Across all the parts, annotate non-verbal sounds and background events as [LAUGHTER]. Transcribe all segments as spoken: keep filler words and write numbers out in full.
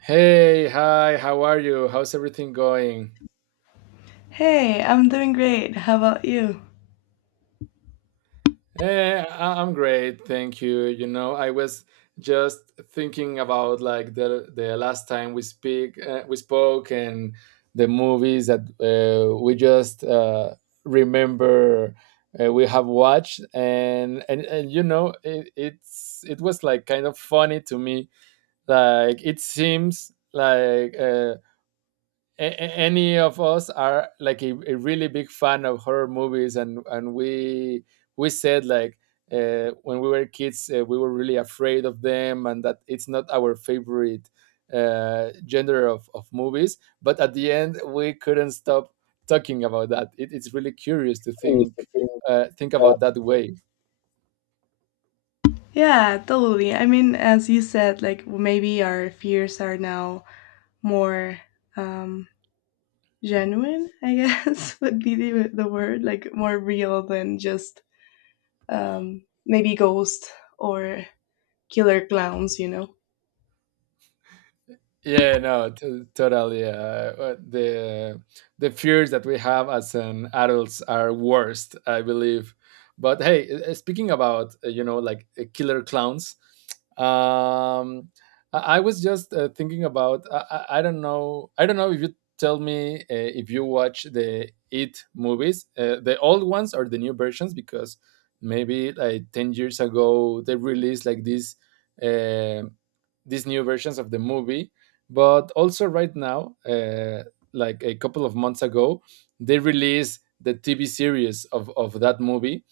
Hey, hi, how are you? How's everything going? Hey, I'm doing great. How about you? Eh, I- I'm great, thank you. You know, I was just thinking about like the the last time we speak uh, we spoke and the movies that uh, we just uh, remember uh, we have watched and and, and you know it, it's it was like kind of funny to me. Like it seems like uh, a- a- any of us are like a, a really big fan of horror movies and and we we said like uh, when we were kids uh, we were really afraid of them, and that it's not our favorite uh, gender of, of movies, but at the end we couldn't stop talking about that it, it's really curious to think uh, think uh, about that way. Yeah, totally. I mean, as you said, like maybe our fears are now more um genuine, I guess [LAUGHS] would be the, the word, like more real than just um maybe ghost or killer clowns, you know. Yeah, no, to totally. Uh, uh, the the fears that we have as an adults are worst, I believe. But hey, uh, uh, speaking about, uh, you know like, uh, killer clowns. Um, I, I was just uh, thinking about. I, I, I don't know I don't know if you tell me, uh, if you watch the It movies, uh, the old ones or the new versions, because maybe like ten years ago they released like these. Uh, these new versions of the movie, but also, right now, uh, like a couple of months ago, they released the T V series of, of that movie.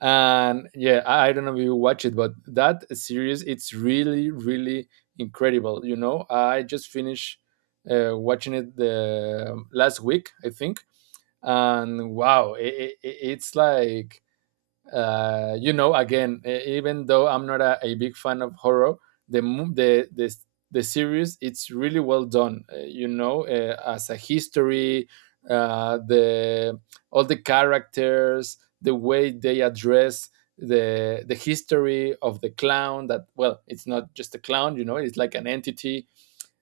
And yeah, I, I don't know if you watch it, but that series, it's really, really incredible. You know, I just finished uh, watching it the um, last week, I think. And wow, it, it, it's like, uh, you know, again, e- even though I'm not a, a big fan of horror, the mo- the the s- the series it's really well done. Uh, you know, uh, as a history, uh, the all the characters, the way they address the the history of the clown. That, well, it's not just a clown. You know, it's like an entity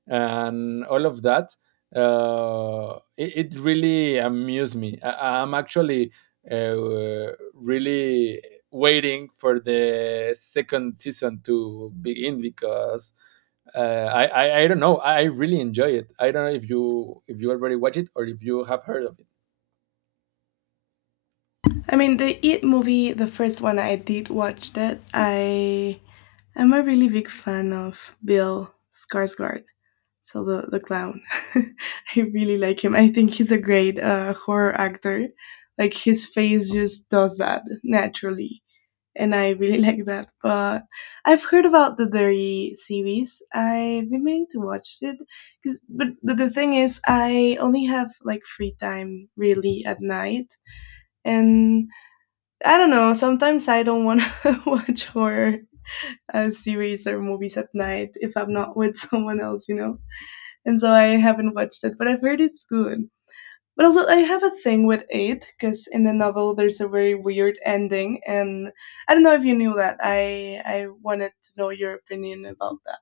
and all of that. Uh, it, it really amused me. I, i'm actually uh, really waiting for the second season to begin, because uh, I, I I don't know. I really enjoy it. I don't know if you if you already watch it, or if you have heard of it. I mean, the It movie, the first one I did watch that, I am a really big fan of Bill Skarsgård. So the the clown. [LAUGHS] I really like him. I think he's a great uh, horror actor. Like his face just does that naturally, and I really [LAUGHS] like that. But I've heard about the Dirty series. I've been meaning to watch it, 'cause- but but the thing is, I only have like free time really at night, and I don't know. Sometimes I don't want to [LAUGHS] watch horror uh, series or movies at night if I'm not with [LAUGHS] someone else, you know, and so I haven't watched it, but I've heard it's good. But also, I have a thing with eight because in the novel there's a very weird ending, and I don't know if you knew that. I I wanted to know your opinion about that.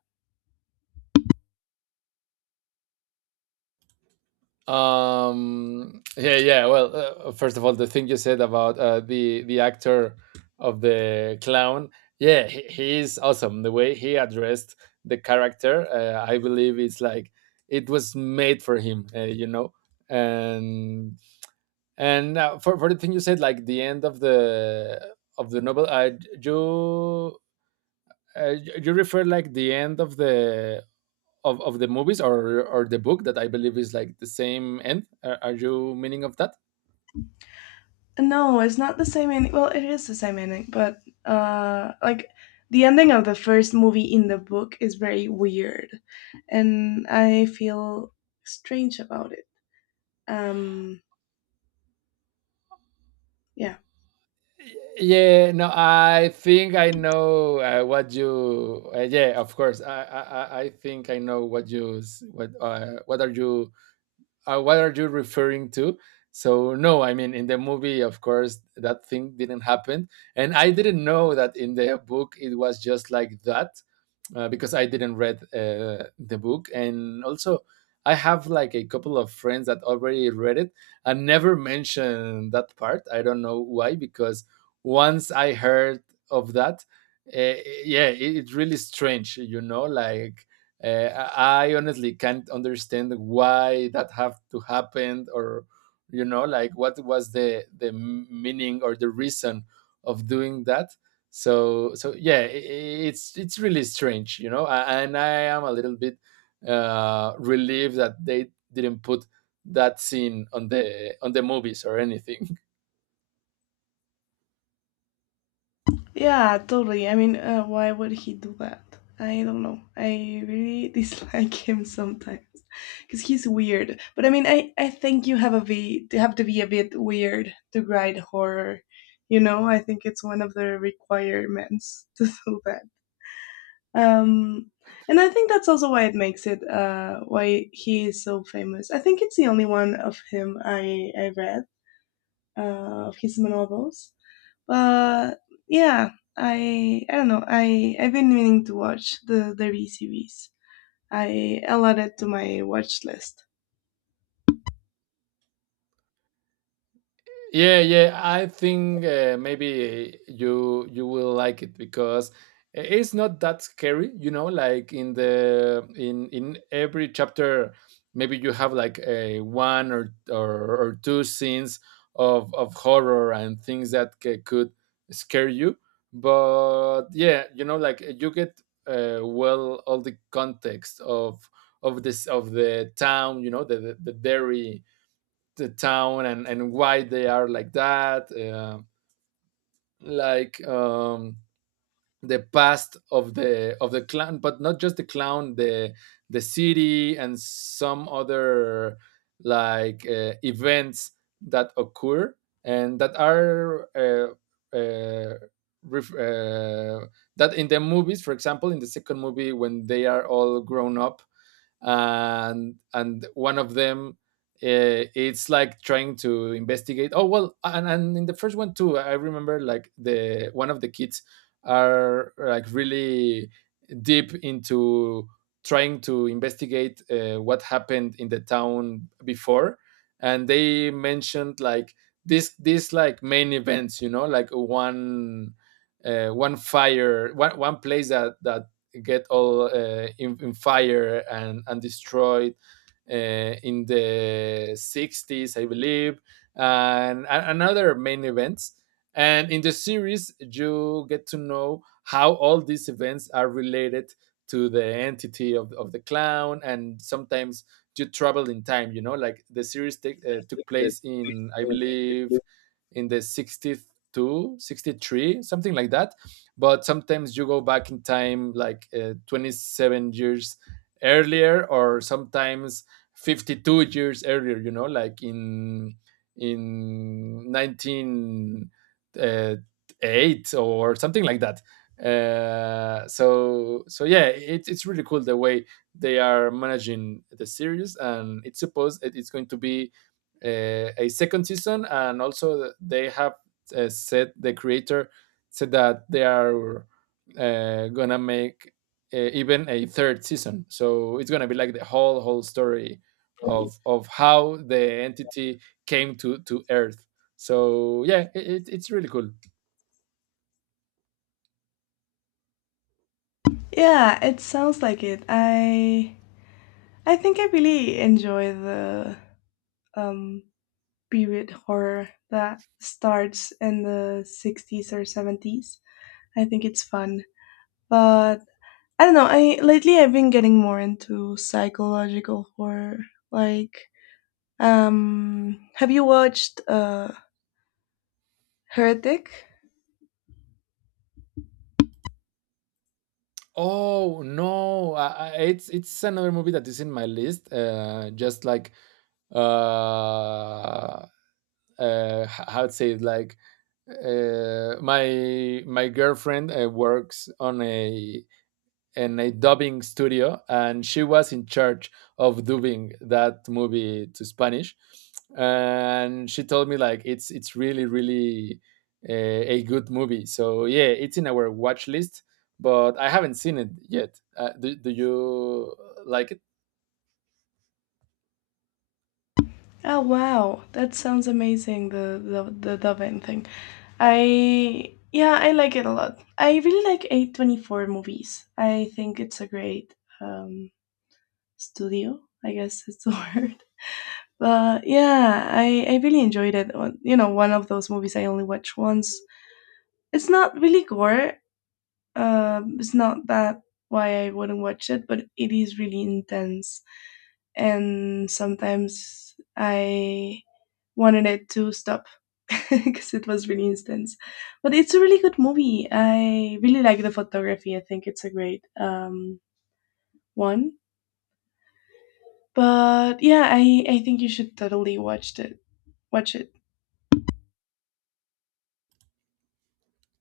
Um, yeah, yeah. Well, uh, first of all, the thing you said about uh, the the actor of the clown, yeah, he, he is awesome. The way he addressed the character, uh, I believe it's like it was made for him, uh, you know. And and uh, for for the thing you said, like the end of the of the novel, I you uh, you refer like the end of the of, of the movies, or or the book, that I believe is like the same end. Are, are you meaning of that? No, it's not the same ending. Well, it is the same ending, but uh, like the ending of the first movie in the book is very weird, and I feel strange about it. Um, yeah. Yeah, no, I think I know uh, what you. Uh, yeah, of course, I, I I I think I know what you s- what uh, what are you uh, what are you referring to? So no, I mean, in the movie, of course, that thing didn't happen, and I didn't know that in the book it was just like that, uh, because I didn't read uh, the book, and also I have like a couple of friends that already read it and never mentioned that part. I don't know why, because once I heard of that, uh, yeah, it, it's really strange, you know, like, uh, I honestly can't understand why that have to happen, or you know, like, what was the the meaning or the reason of doing that. So so yeah, i i- it's it's really strange, you know. a- And I am a little bit uh, relieved that they didn't put that scene on the on the movies or anything. Yeah, totally. I mean, uh, why would he do that? I don't know. I really [LAUGHS] dislike him sometimes because he's weird. But I mean, I, I think you have a v to have to be a bit weird to write horror. You know, I think it's one of the requirements [LAUGHS] to do that. Um, and I think that's also why it makes it uh, why he is so famous. I think it's the only one of him I I read uh, of his novels. But yeah, I I don't know. I I've been meaning to watch the the Re series. I added to my watch list. Yeah, yeah. I think uh, maybe you you will like it, because i- it's not that scary. You know, like in the in in every chapter, maybe you have like a one or or, or two scenes of of horror and things that c- could scare you. But yeah, you know, like, you get uh, well, all the context of of this of the town. You know, the the, the dairy, the town, and and why they are like that, uh, like, um the past of the of the clown. But not just the clown, the the city and some other, like, uh, events that occur, and that are, uh, uh, ref- uh, that, in the movies, for example in the second movie, when they are all grown up and and one of them, uh, it's like trying to investigate. Oh well, and, and in the first one too, I remember, like, the one of the kids are like really deep into trying to investigate uh, what happened in the town before. And they mentioned, like, this this like main events. You know like one, uh, one fire, one, one place that that get all, uh, in, in fire, and and destroyed, uh, in the sixties, I believe, and, and another main events. And in the series, you get to know how all these events are related to the entity of, of the clown. And sometimes you travel in time. You know, like, the series take uh, took place in, I believe, in the sixty two, sixty three, something like that. But sometimes you go back in time, like uh, twenty seven years earlier, or sometimes fifty two years earlier, you know, like in in nineteen, uh, eight, or something like that. Uh, so so yeah, it, it's really cool the way they are managing the series, and it's supposed it- it's going to be uh, a second season. And also, they have uh, said, the creator said, that they are uh, gonna make uh, even a third season. So it's gonna be like the whole whole story of of how the entity came to to Earth. So yeah, it, it, it's really cool. Yeah, it sounds like it. I I think I really enjoy the um period horror that starts in the sixties or seventies. I think it's fun. But I don't know, I lately I've been getting more into psychological horror. Like Um, have you watched uh, Heretic? Oh no, I, I, it's it's another movie that is in my list. Uh, just like, uh, uh, h- how to say it, like, uh, my my girlfriend uh, works on a in a dubbing studio, and she was in charge of dubbing that movie to Spanish. And she told me like it's it's really, really a, a good movie. So yeah, it's in our watch list, but I haven't seen it yet. Uh, do, do you like it? Oh wow, that sounds amazing. The the the Dovin thing. I yeah, I like it a lot. I really like A twenty four movies. I think it's a great um, studio. I guess it's the [LAUGHS] word. But yeah, I I really enjoyed it. Uh, You know, one of those movies I only watch once. It's not really gore. Um, it's not that why I wouldn't watch it, but it is really intense and sometimes I wanted it to stop [LAUGHS] because it was really intense. But it's a really good movie. I really like the photography. I think it's a great um, one. But yeah, I, I think you should totally watch it. Watch it.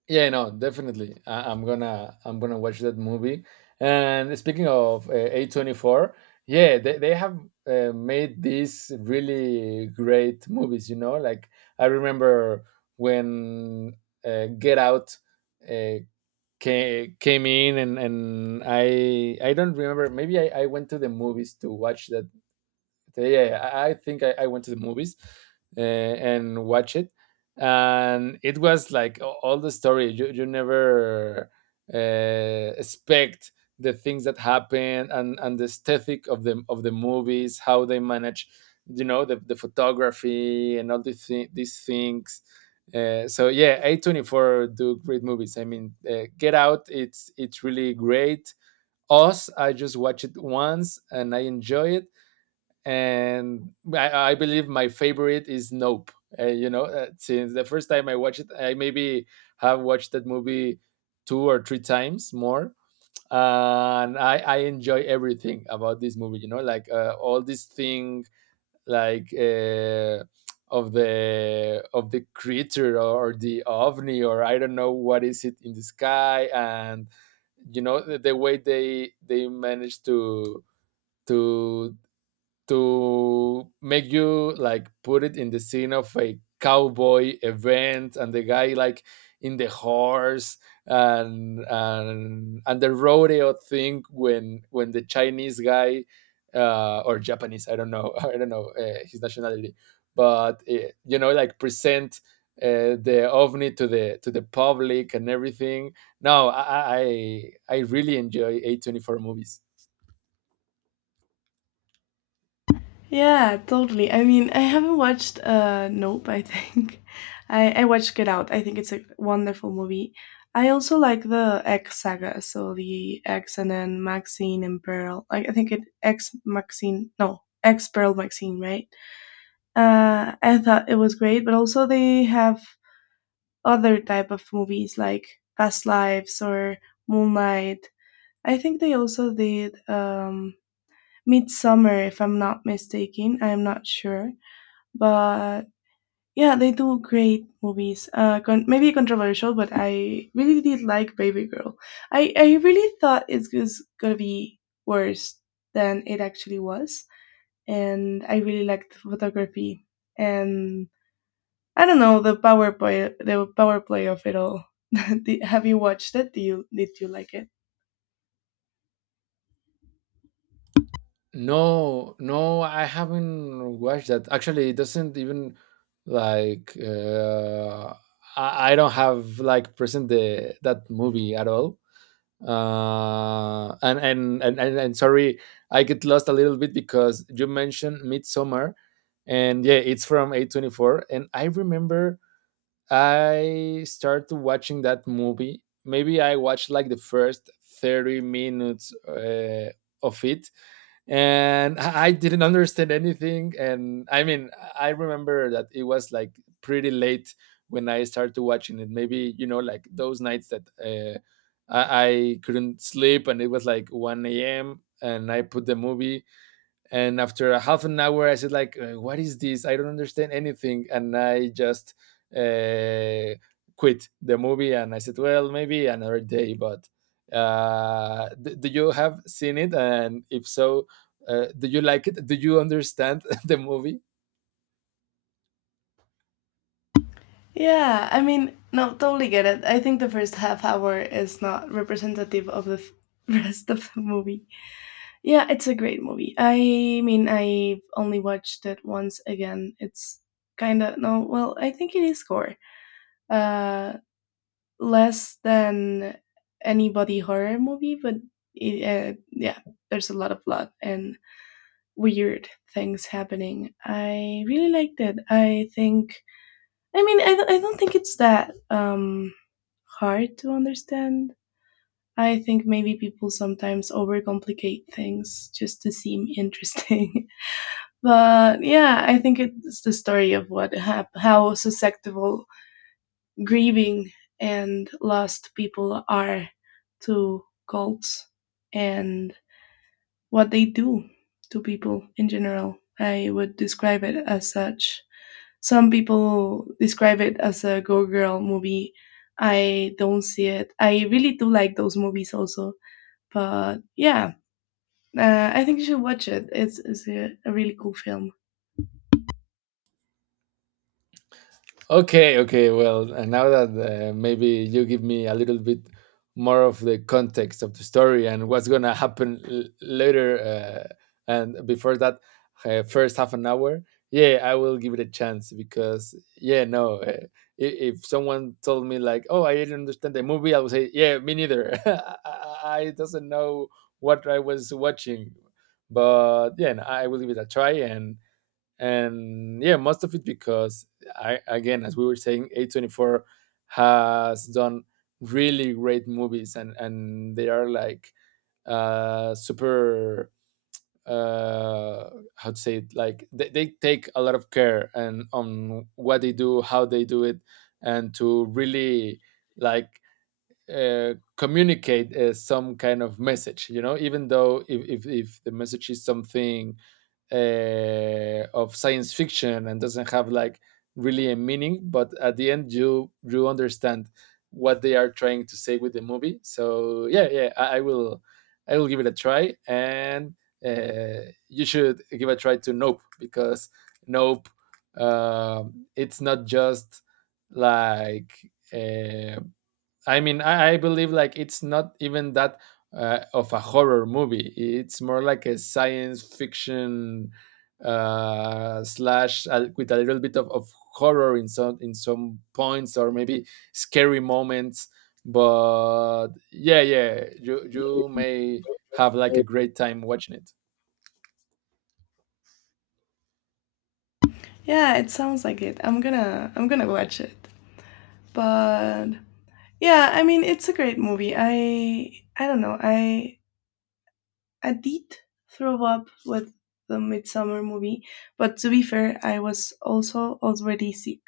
Yeah, no, definitely. I, I'm gonna I'm gonna watch that movie. And speaking of uh, A twenty four, yeah, they, they have uh, made these really great movies. You know, like, I remember when uh, Get Out uh, came, came in, and and I I don't remember. Maybe I, I went to the movies to watch that. So, yeah, yeah, I, I think I, I went to the movies uh, and watched it, and it was like a- all the story. You you never uh, expect the things that happen, and and the aesthetic of the of the movies, how they manage, you know, the, the photography and all these thi- these things. Uh, so yeah, A twenty four do great movies. I mean, uh, Get Out, it's it's really great. Us, I just watched it once and I enjoy it, and I, I believe my favorite is Nope. Uh, you know, uh, since the first time I watched it, I maybe have watched that movie two or three times more, uh, and I, I enjoy everything about this movie. You know, like uh, all this thing, like, uh, of the of the creature or the ovni, or I don't know what is it in the sky. And you know the, the way they they manage to to to make you like put it in the scene of a cowboy event, and the guy, like, in the horse, and and and the rodeo thing, when when the Chinese guy, uh or Japanese, I don't know [LAUGHS] I don't know uh, his nationality, but, uh, you know like, present, uh, the ovni to the to the public, and everything. No, i i i really enjoy a twenty four movies. Yeah, totally. I mean, I haven't watched uh Nope, I think. [LAUGHS] I I watched Get Out. I think it's a wonderful movie. I also like the X saga, so the X and then Maxine and Pearl. Like I think it X Maxine, no, X Pearl Maxine, right? Uh I thought it was great, but also they have other type of movies like Past Lives or Moonlight. I think they also did um Midsummer, if I'm not mistaken. I'm not sure, but yeah, they do great movies. Uh, con- maybe controversial, but I really did like Baby Girl. I I really thought it was gonna be worse than it actually was, and I really liked the photography and I don't know, the power play, the power play of it all. [LAUGHS] Did- Have you watched it? Do you Did you like it? No, no, I haven't watched that. Actually, it doesn't even like, uh, I, I don't have like present the that movie at all. Uh, and, and and and and sorry, I get lost a little bit because you mentioned Midsummer, and yeah, it's from A twenty four, and I remember I started watching that movie. Maybe I watched like the first thirty minutes uh, of it, and I didn't understand anything. And I mean, I remember that it was like pretty late when I started watching it. Maybe, you know, like those nights that uh, I, I couldn't sleep, and it was like one a m And I put the movie, and after a half an hour i said like uh, what is this? I don't understand anything. And I just uh, quit the movie, and I said, well, maybe another day. But uh, d- do you have seen it? And if so, uh, do you like it? Do you understand [LAUGHS] the movie? Yeah, I mean, no, totally get it. I think the first half hour is not representative of the f- [LAUGHS] rest of the movie. Yeah, it's a great movie. I mean, I only watched it once again. It's kind of no, well, I think it is gore. Uh, Less than any body horror movie, but it, uh, yeah, there's a lot of blood and weird things happening. I really liked it. I think. I mean, I don't- I don't think it's that um hard to understand. I think maybe people sometimes overcomplicate things just to seem interesting. [LAUGHS] But yeah, I think it's the story of what hap- how susceptible grieving and lost people are to cults and what they do to people in general. I would describe it as such. Some people describe it as a go girl movie. I don't see it. I really do like those movies also. But yeah, uh, I think you should watch it. It's, it's a, a really cool film. Okay, okay. Well, and now that uh, maybe you give me a little bit more of the context of the story and what's gonna happen l- later, uh, and before that uh, first half an hour, yeah, I will give it a chance. Because yeah, no, uh, i- if someone told me like, oh, I didn't understand the movie, I would say, yeah, me neither. [LAUGHS] I, I I doesn't know what I was watching, but yeah, no, I will give it a try. and and yeah, most of it, because I, again, as we were saying, A twenty four has done really great movies. And and they are like uh super, uh how to say it, like, they, they take a lot of care and on what they do, how they do it, and to really, like, uh, communicate uh, some kind of message, you know, even though if, if, if, the message is something uh, of science fiction and doesn't have like really a meaning, but at the end you you understand what they are trying to say with the movie. So yeah, yeah, i, I will, I will give it a try. And uh, you should give a try to Nope, because Nope, um it's not just like, uh, I mean, I, I believe like it's not even that uh, of a horror movie. It's more like a science fiction, uh, slash, uh, with a little bit of, of horror in some, in some points, or maybe scary moments. But yeah, yeah, you you may have like a great time watching it. Yeah, it sounds like it. I'm gonna I'm gonna watch it. But yeah, I mean it's a great movie. I I don't know. I I did throw up with the Midsummer movie, but to be fair, I was also already sick.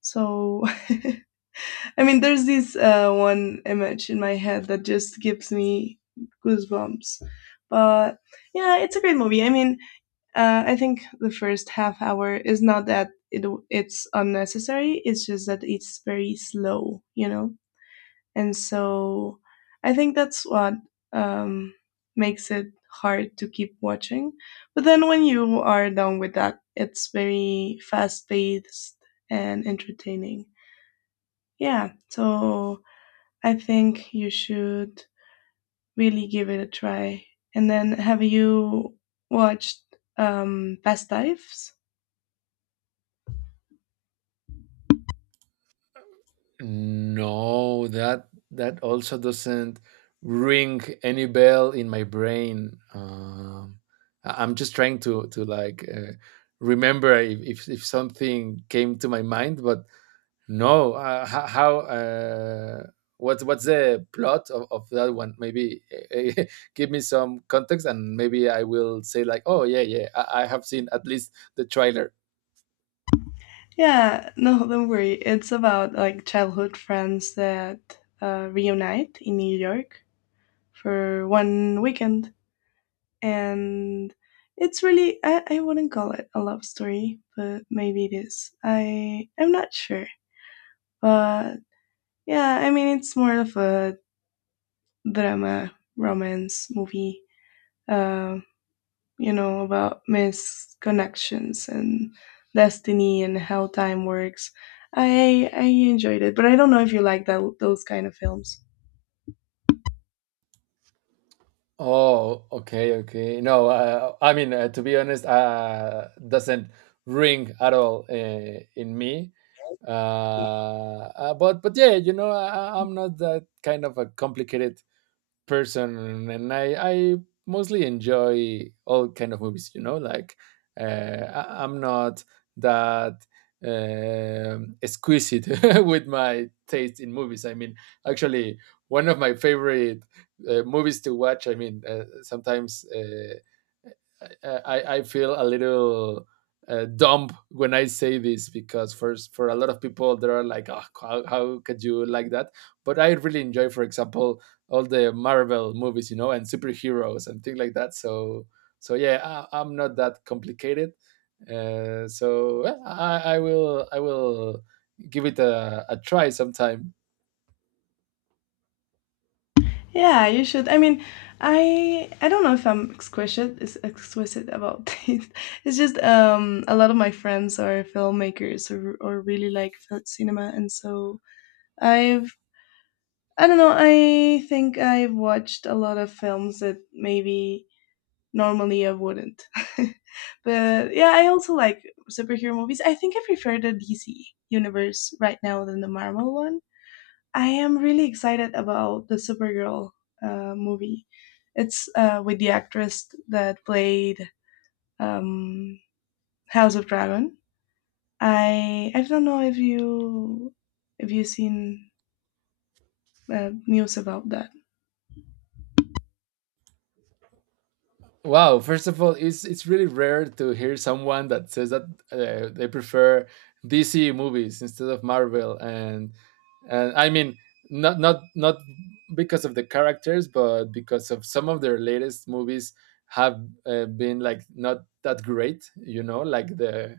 So [LAUGHS] I mean there's this uh, one image in my head that just gives me goosebumps. But yeah, it's a great movie. I mean, uh, I think the first half hour is not that it it's unnecessary. It's just that it's very slow, you know. And so I think that's what um, makes it hard to keep watching. But then when you are done with that, it's very fast paced and entertaining. Yeah, so I think you should really give it a try. And then have you watched um, Past Lives? No, that that also doesn't ring any bell in my brain. Um, I- I'm just trying to to like, uh, remember if, if if something came to my mind, but no. Uh, ho- how? Uh, what, what's the plot of, of that one? Maybe eh, [LAUGHS] give me some context, and maybe I will say like, oh yeah, yeah, I, I have seen at least the trailer. Yeah, no, [LAUGHS] don't worry. It's about like childhood friends that uh, reunite in New York for one weekend. And it's really, I, I wouldn't call it a love story, but maybe it is. I, I'm not sure. But yeah, I mean, it's more of a drama, romance movie. Um, you know, about misconnections and destiny and how time works. I I enjoyed it, but I don't know if you like that those kind of films. Oh, okay, okay. No, uh, I mean, uh, to be honest, uh, doesn't ring at all uh, in me. Uh, uh, but but yeah, you know, I, I- I'm not that kind of a complicated person, and I I mostly enjoy all kind of movies, you know, like uh, I, I'm not that um exquisite [LAUGHS] with my taste in movies. I mean, actually, one of my favorite uh, movies to watch, I mean, uh, sometimes, uh, I, I I feel a little uh, dumb when I say this because first for a lot of people there are like, oh, how, how could you like that? But I really enjoy, for example, all the Marvel movies, you know, and superheroes and things like that. So so yeah, I, I'm not that complicated. Uh, so yeah, I, I will, I will give it a, a try sometime. Yeah, you should. I mean, I I don't know if I'm exquisite is exquisite about [LAUGHS] this. It's just um a lot of my friends are filmmakers or or really like fil- cinema, and so I've I don't know. I think I've watched a lot of films that maybe normally I wouldn't. [LAUGHS] But yeah, I also like superhero movies. I think I prefer the D C universe right now than the Marvel one. I am really excited about the Supergirl uh, movie. It's uh, with the actress that played um, House of Dragon. I I don't know if you if you seen uh, news about that. Wow, first of all, it's it's really rare to hear someone that says that uh, they prefer D C movies instead of Marvel, and and I mean, not not not because of the characters, but because of some of their latest movies have uh, been like not that great, you know, like the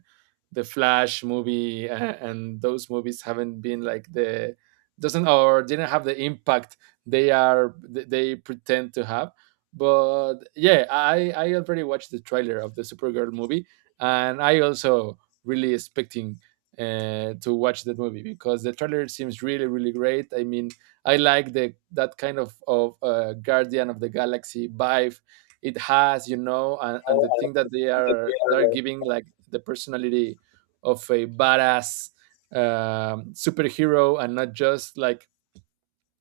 the Flash movie, uh, and those movies haven't been like the doesn't, or didn't have the impact they are th- they pretend to have. But yeah, I I already watched the trailer of the Supergirl movie, and I also really expecting uh, to watch that movie because the trailer seems really really great. I mean, I like the that kind of of uh, Guardian of the Galaxy vibe it has, you know, and, No, and the I thing that they think that they are, they're are. giving like the personality of a badass um, superhero, and not just like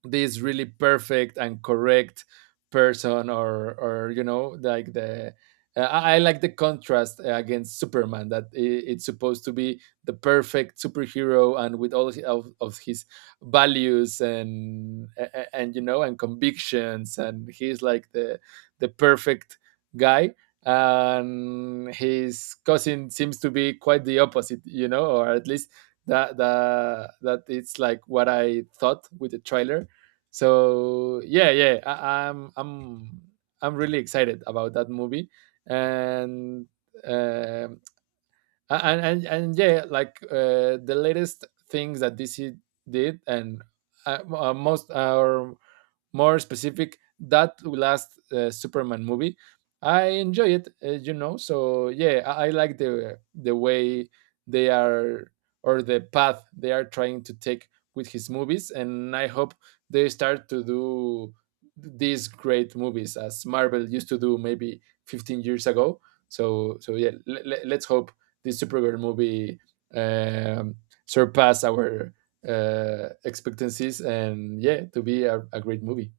this really perfect and correct person, or or you know like the, uh, I I like the contrast uh, against Superman, that I- it's supposed to be the perfect superhero, and with all hi- of, of his values and a- a- and you know, and convictions, and he's like the the perfect guy, and his cousin seems to be quite the opposite, you know, or at least that that that it's like what I thought with the trailer. So yeah, yeah, I, I'm I'm I'm really excited about that movie. And um a- and and, and yeah, like, uh, the latest things that DC did, and uh, m- uh, most, or more specific, that last uh, Superman movie, I enjoy it, uh, you know. So yeah, I, I like the the way they are, or the path they are trying to take with his movies, and I hope they start to do these great movies as Marvel used to do maybe fifteen years ago. So so yeah, le- le- let's hope this Supergirl movie um, surpass our uh, expectancies, and yeah, to be a, a great movie.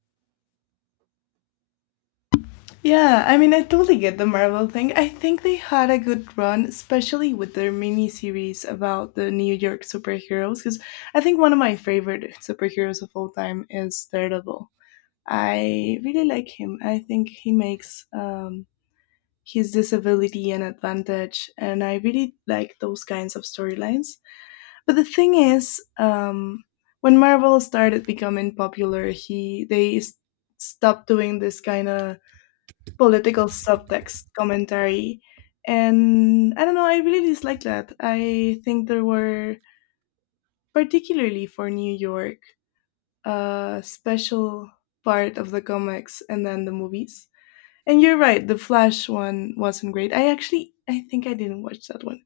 Yeah, I mean, I totally get the Marvel thing. I think they had a good run, especially with their miniseries about the New York superheroes, because I think one of my favorite superheroes of all time is Daredevil. I really like him. I think he makes um, his disability an advantage, and I really like those kinds of storylines. But the thing is, um, when Marvel started becoming popular, he they s- stopped doing this kind of political subtext commentary. And I don't know, I really dislike that. I think there were, particularly for New York, a special part of the comics and then the movies. And you're right, the Flash one wasn't great. I actually, I think I didn't watch that one.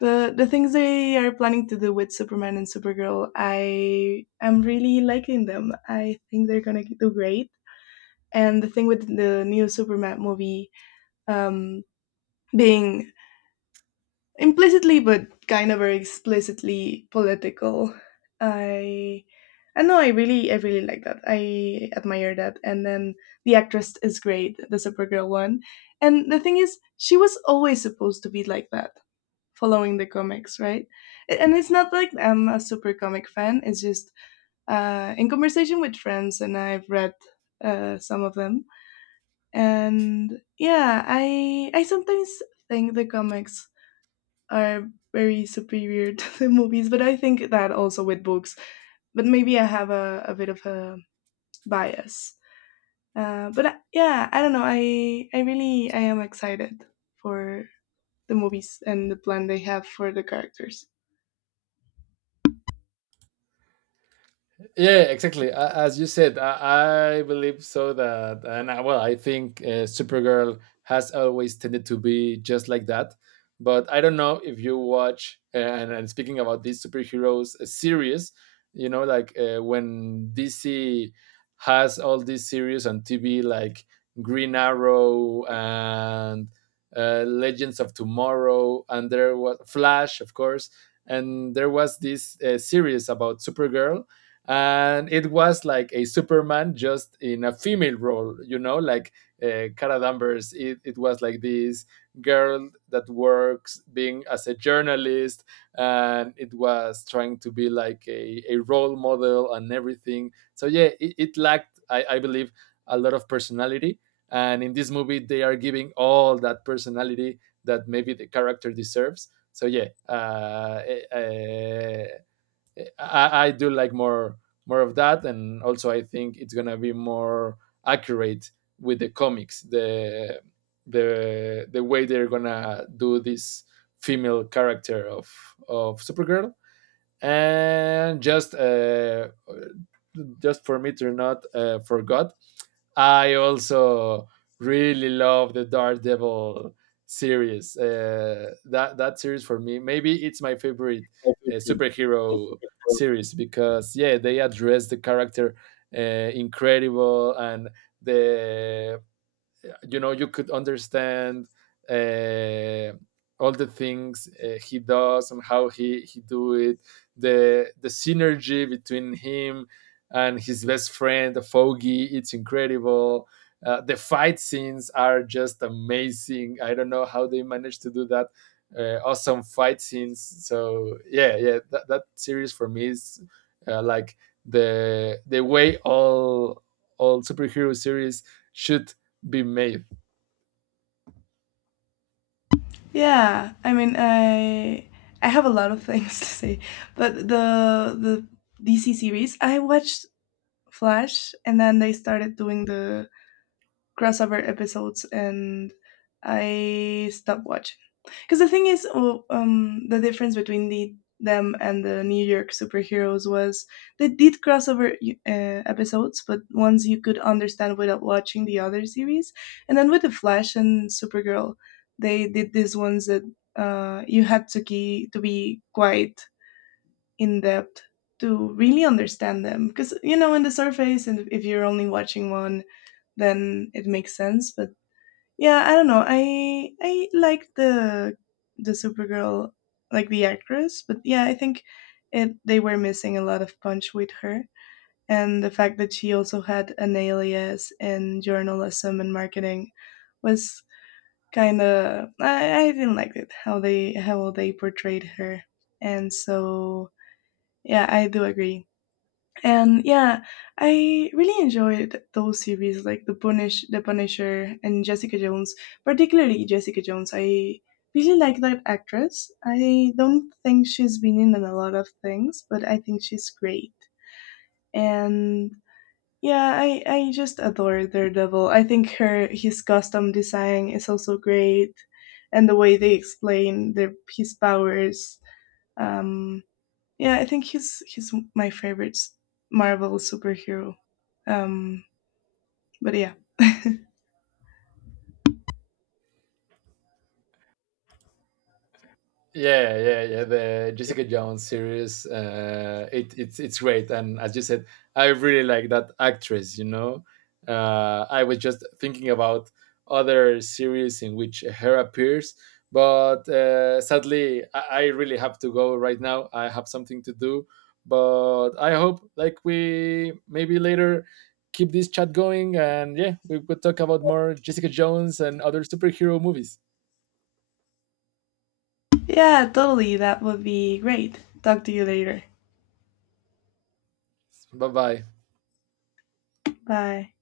The the things they are planning to do with Superman and Supergirl, I am really liking them. I think they're gonna do great. And the thing with the new Superman movie, um, being implicitly but kind of very explicitly political, i i know i really i really like that. I admire that. And then the actress is great, the Supergirl one, and the thing is she was always supposed to be like that, following the comics, right? A- and it's not like I'm a super comic fan, it's just uh, in conversation with friends, and I've read uh, some of them. And yeah, i i sometimes think the comics are very superior [LAUGHS] to the movies, but I think that also with books. But maybe I have a, a bit of a bias. Uh, but I- yeah, I don't know. I I really I am excited for the movies and the plan they have for the characters. Yeah, yeah, exactly. A- As you said, I, I believe so that, and I, well, I think uh, Supergirl has always tended to be just like that. But I don't know if you watch, and, and speaking about these superheroes uh, series, you know, like uh, when D C has all these series on T V, like Green Arrow, and uh, Legends of Tomorrow, and there was Flash, of course, and there was this uh, series about Supergirl, and it was like a Superman just in a female role, you know, like uh, Cara Danvers. It, it was like this girl that works being as a journalist, and it was trying to be like a, a role model and everything. So yeah, it, it lacked, I, I believe, a lot of personality. And in this movie, they are giving all that personality that maybe the character deserves. So yeah, uh, uh. I, I do like more, more of that, and also I think it's gonna be more accurate with the comics. The the the way they're gonna do this female character of of Supergirl, and just, uh, just for me to not uh, forgot, I also really love the Daredevil series. Uh, that that series for me, maybe it's my favorite uh, superhero series, because yeah, they address the character uh, incredible, and the, you know, you could understand uh, all the things uh, he does, and how he he do it, the the synergy between him and his best friend, the Foggy, it's incredible. Uh, the fight scenes are just amazing. I don't know how they managed to do that. Uh, awesome fight scenes. So yeah, yeah, that, that series for me is uh, like the the way all all superhero series should be made. Yeah, I mean I I have a lot of things [LAUGHS] to say, but the the D C series I watched Flash and then they started doing the crossover episodes and I stopped watching. Because the thing is, oh, um, the difference between the them and the New York superheroes was they did crossover uh, episodes, but ones you could understand without watching the other series. And then with the Flash and Supergirl, they did these ones that uh, you had to key, to be quite in depth to really understand them. Because you know, in the surface, and if you're only watching one, then it makes sense. But yeah, I don't know. I I like the the Supergirl, like the actress, but yeah, I think it they were missing a lot of punch with her, and the fact that she also had an alias in journalism and marketing was kind of I, I didn't like it how they how they portrayed her, and so yeah, I do agree. And yeah, I really enjoyed those series like The Punish, The Punisher, and Jessica Jones. Particularly Jessica Jones, I really like that actress. I don't think she's been in a lot of things, but I think she's great. And yeah, I I just adore Daredevil. I think her his costume design is also great, and the way they explain their his powers. Um, yeah, I think he's he's my favorite Marvel superhero. Um, but yeah, Yeah, yeah, yeah. The Jessica Jones series. Uh, it, it's it's great, and as you said, I really like that actress. You know, uh, I was just thinking about other series in which her appears, but uh, sadly, I, I really have to go right now. I have something to do, but I hope like we maybe later keep this chat going, and yeah, we could talk about more Jessica Jones and other superhero movies. yeah, totally. That would be great. Talk to you later. Bye bye. Bye.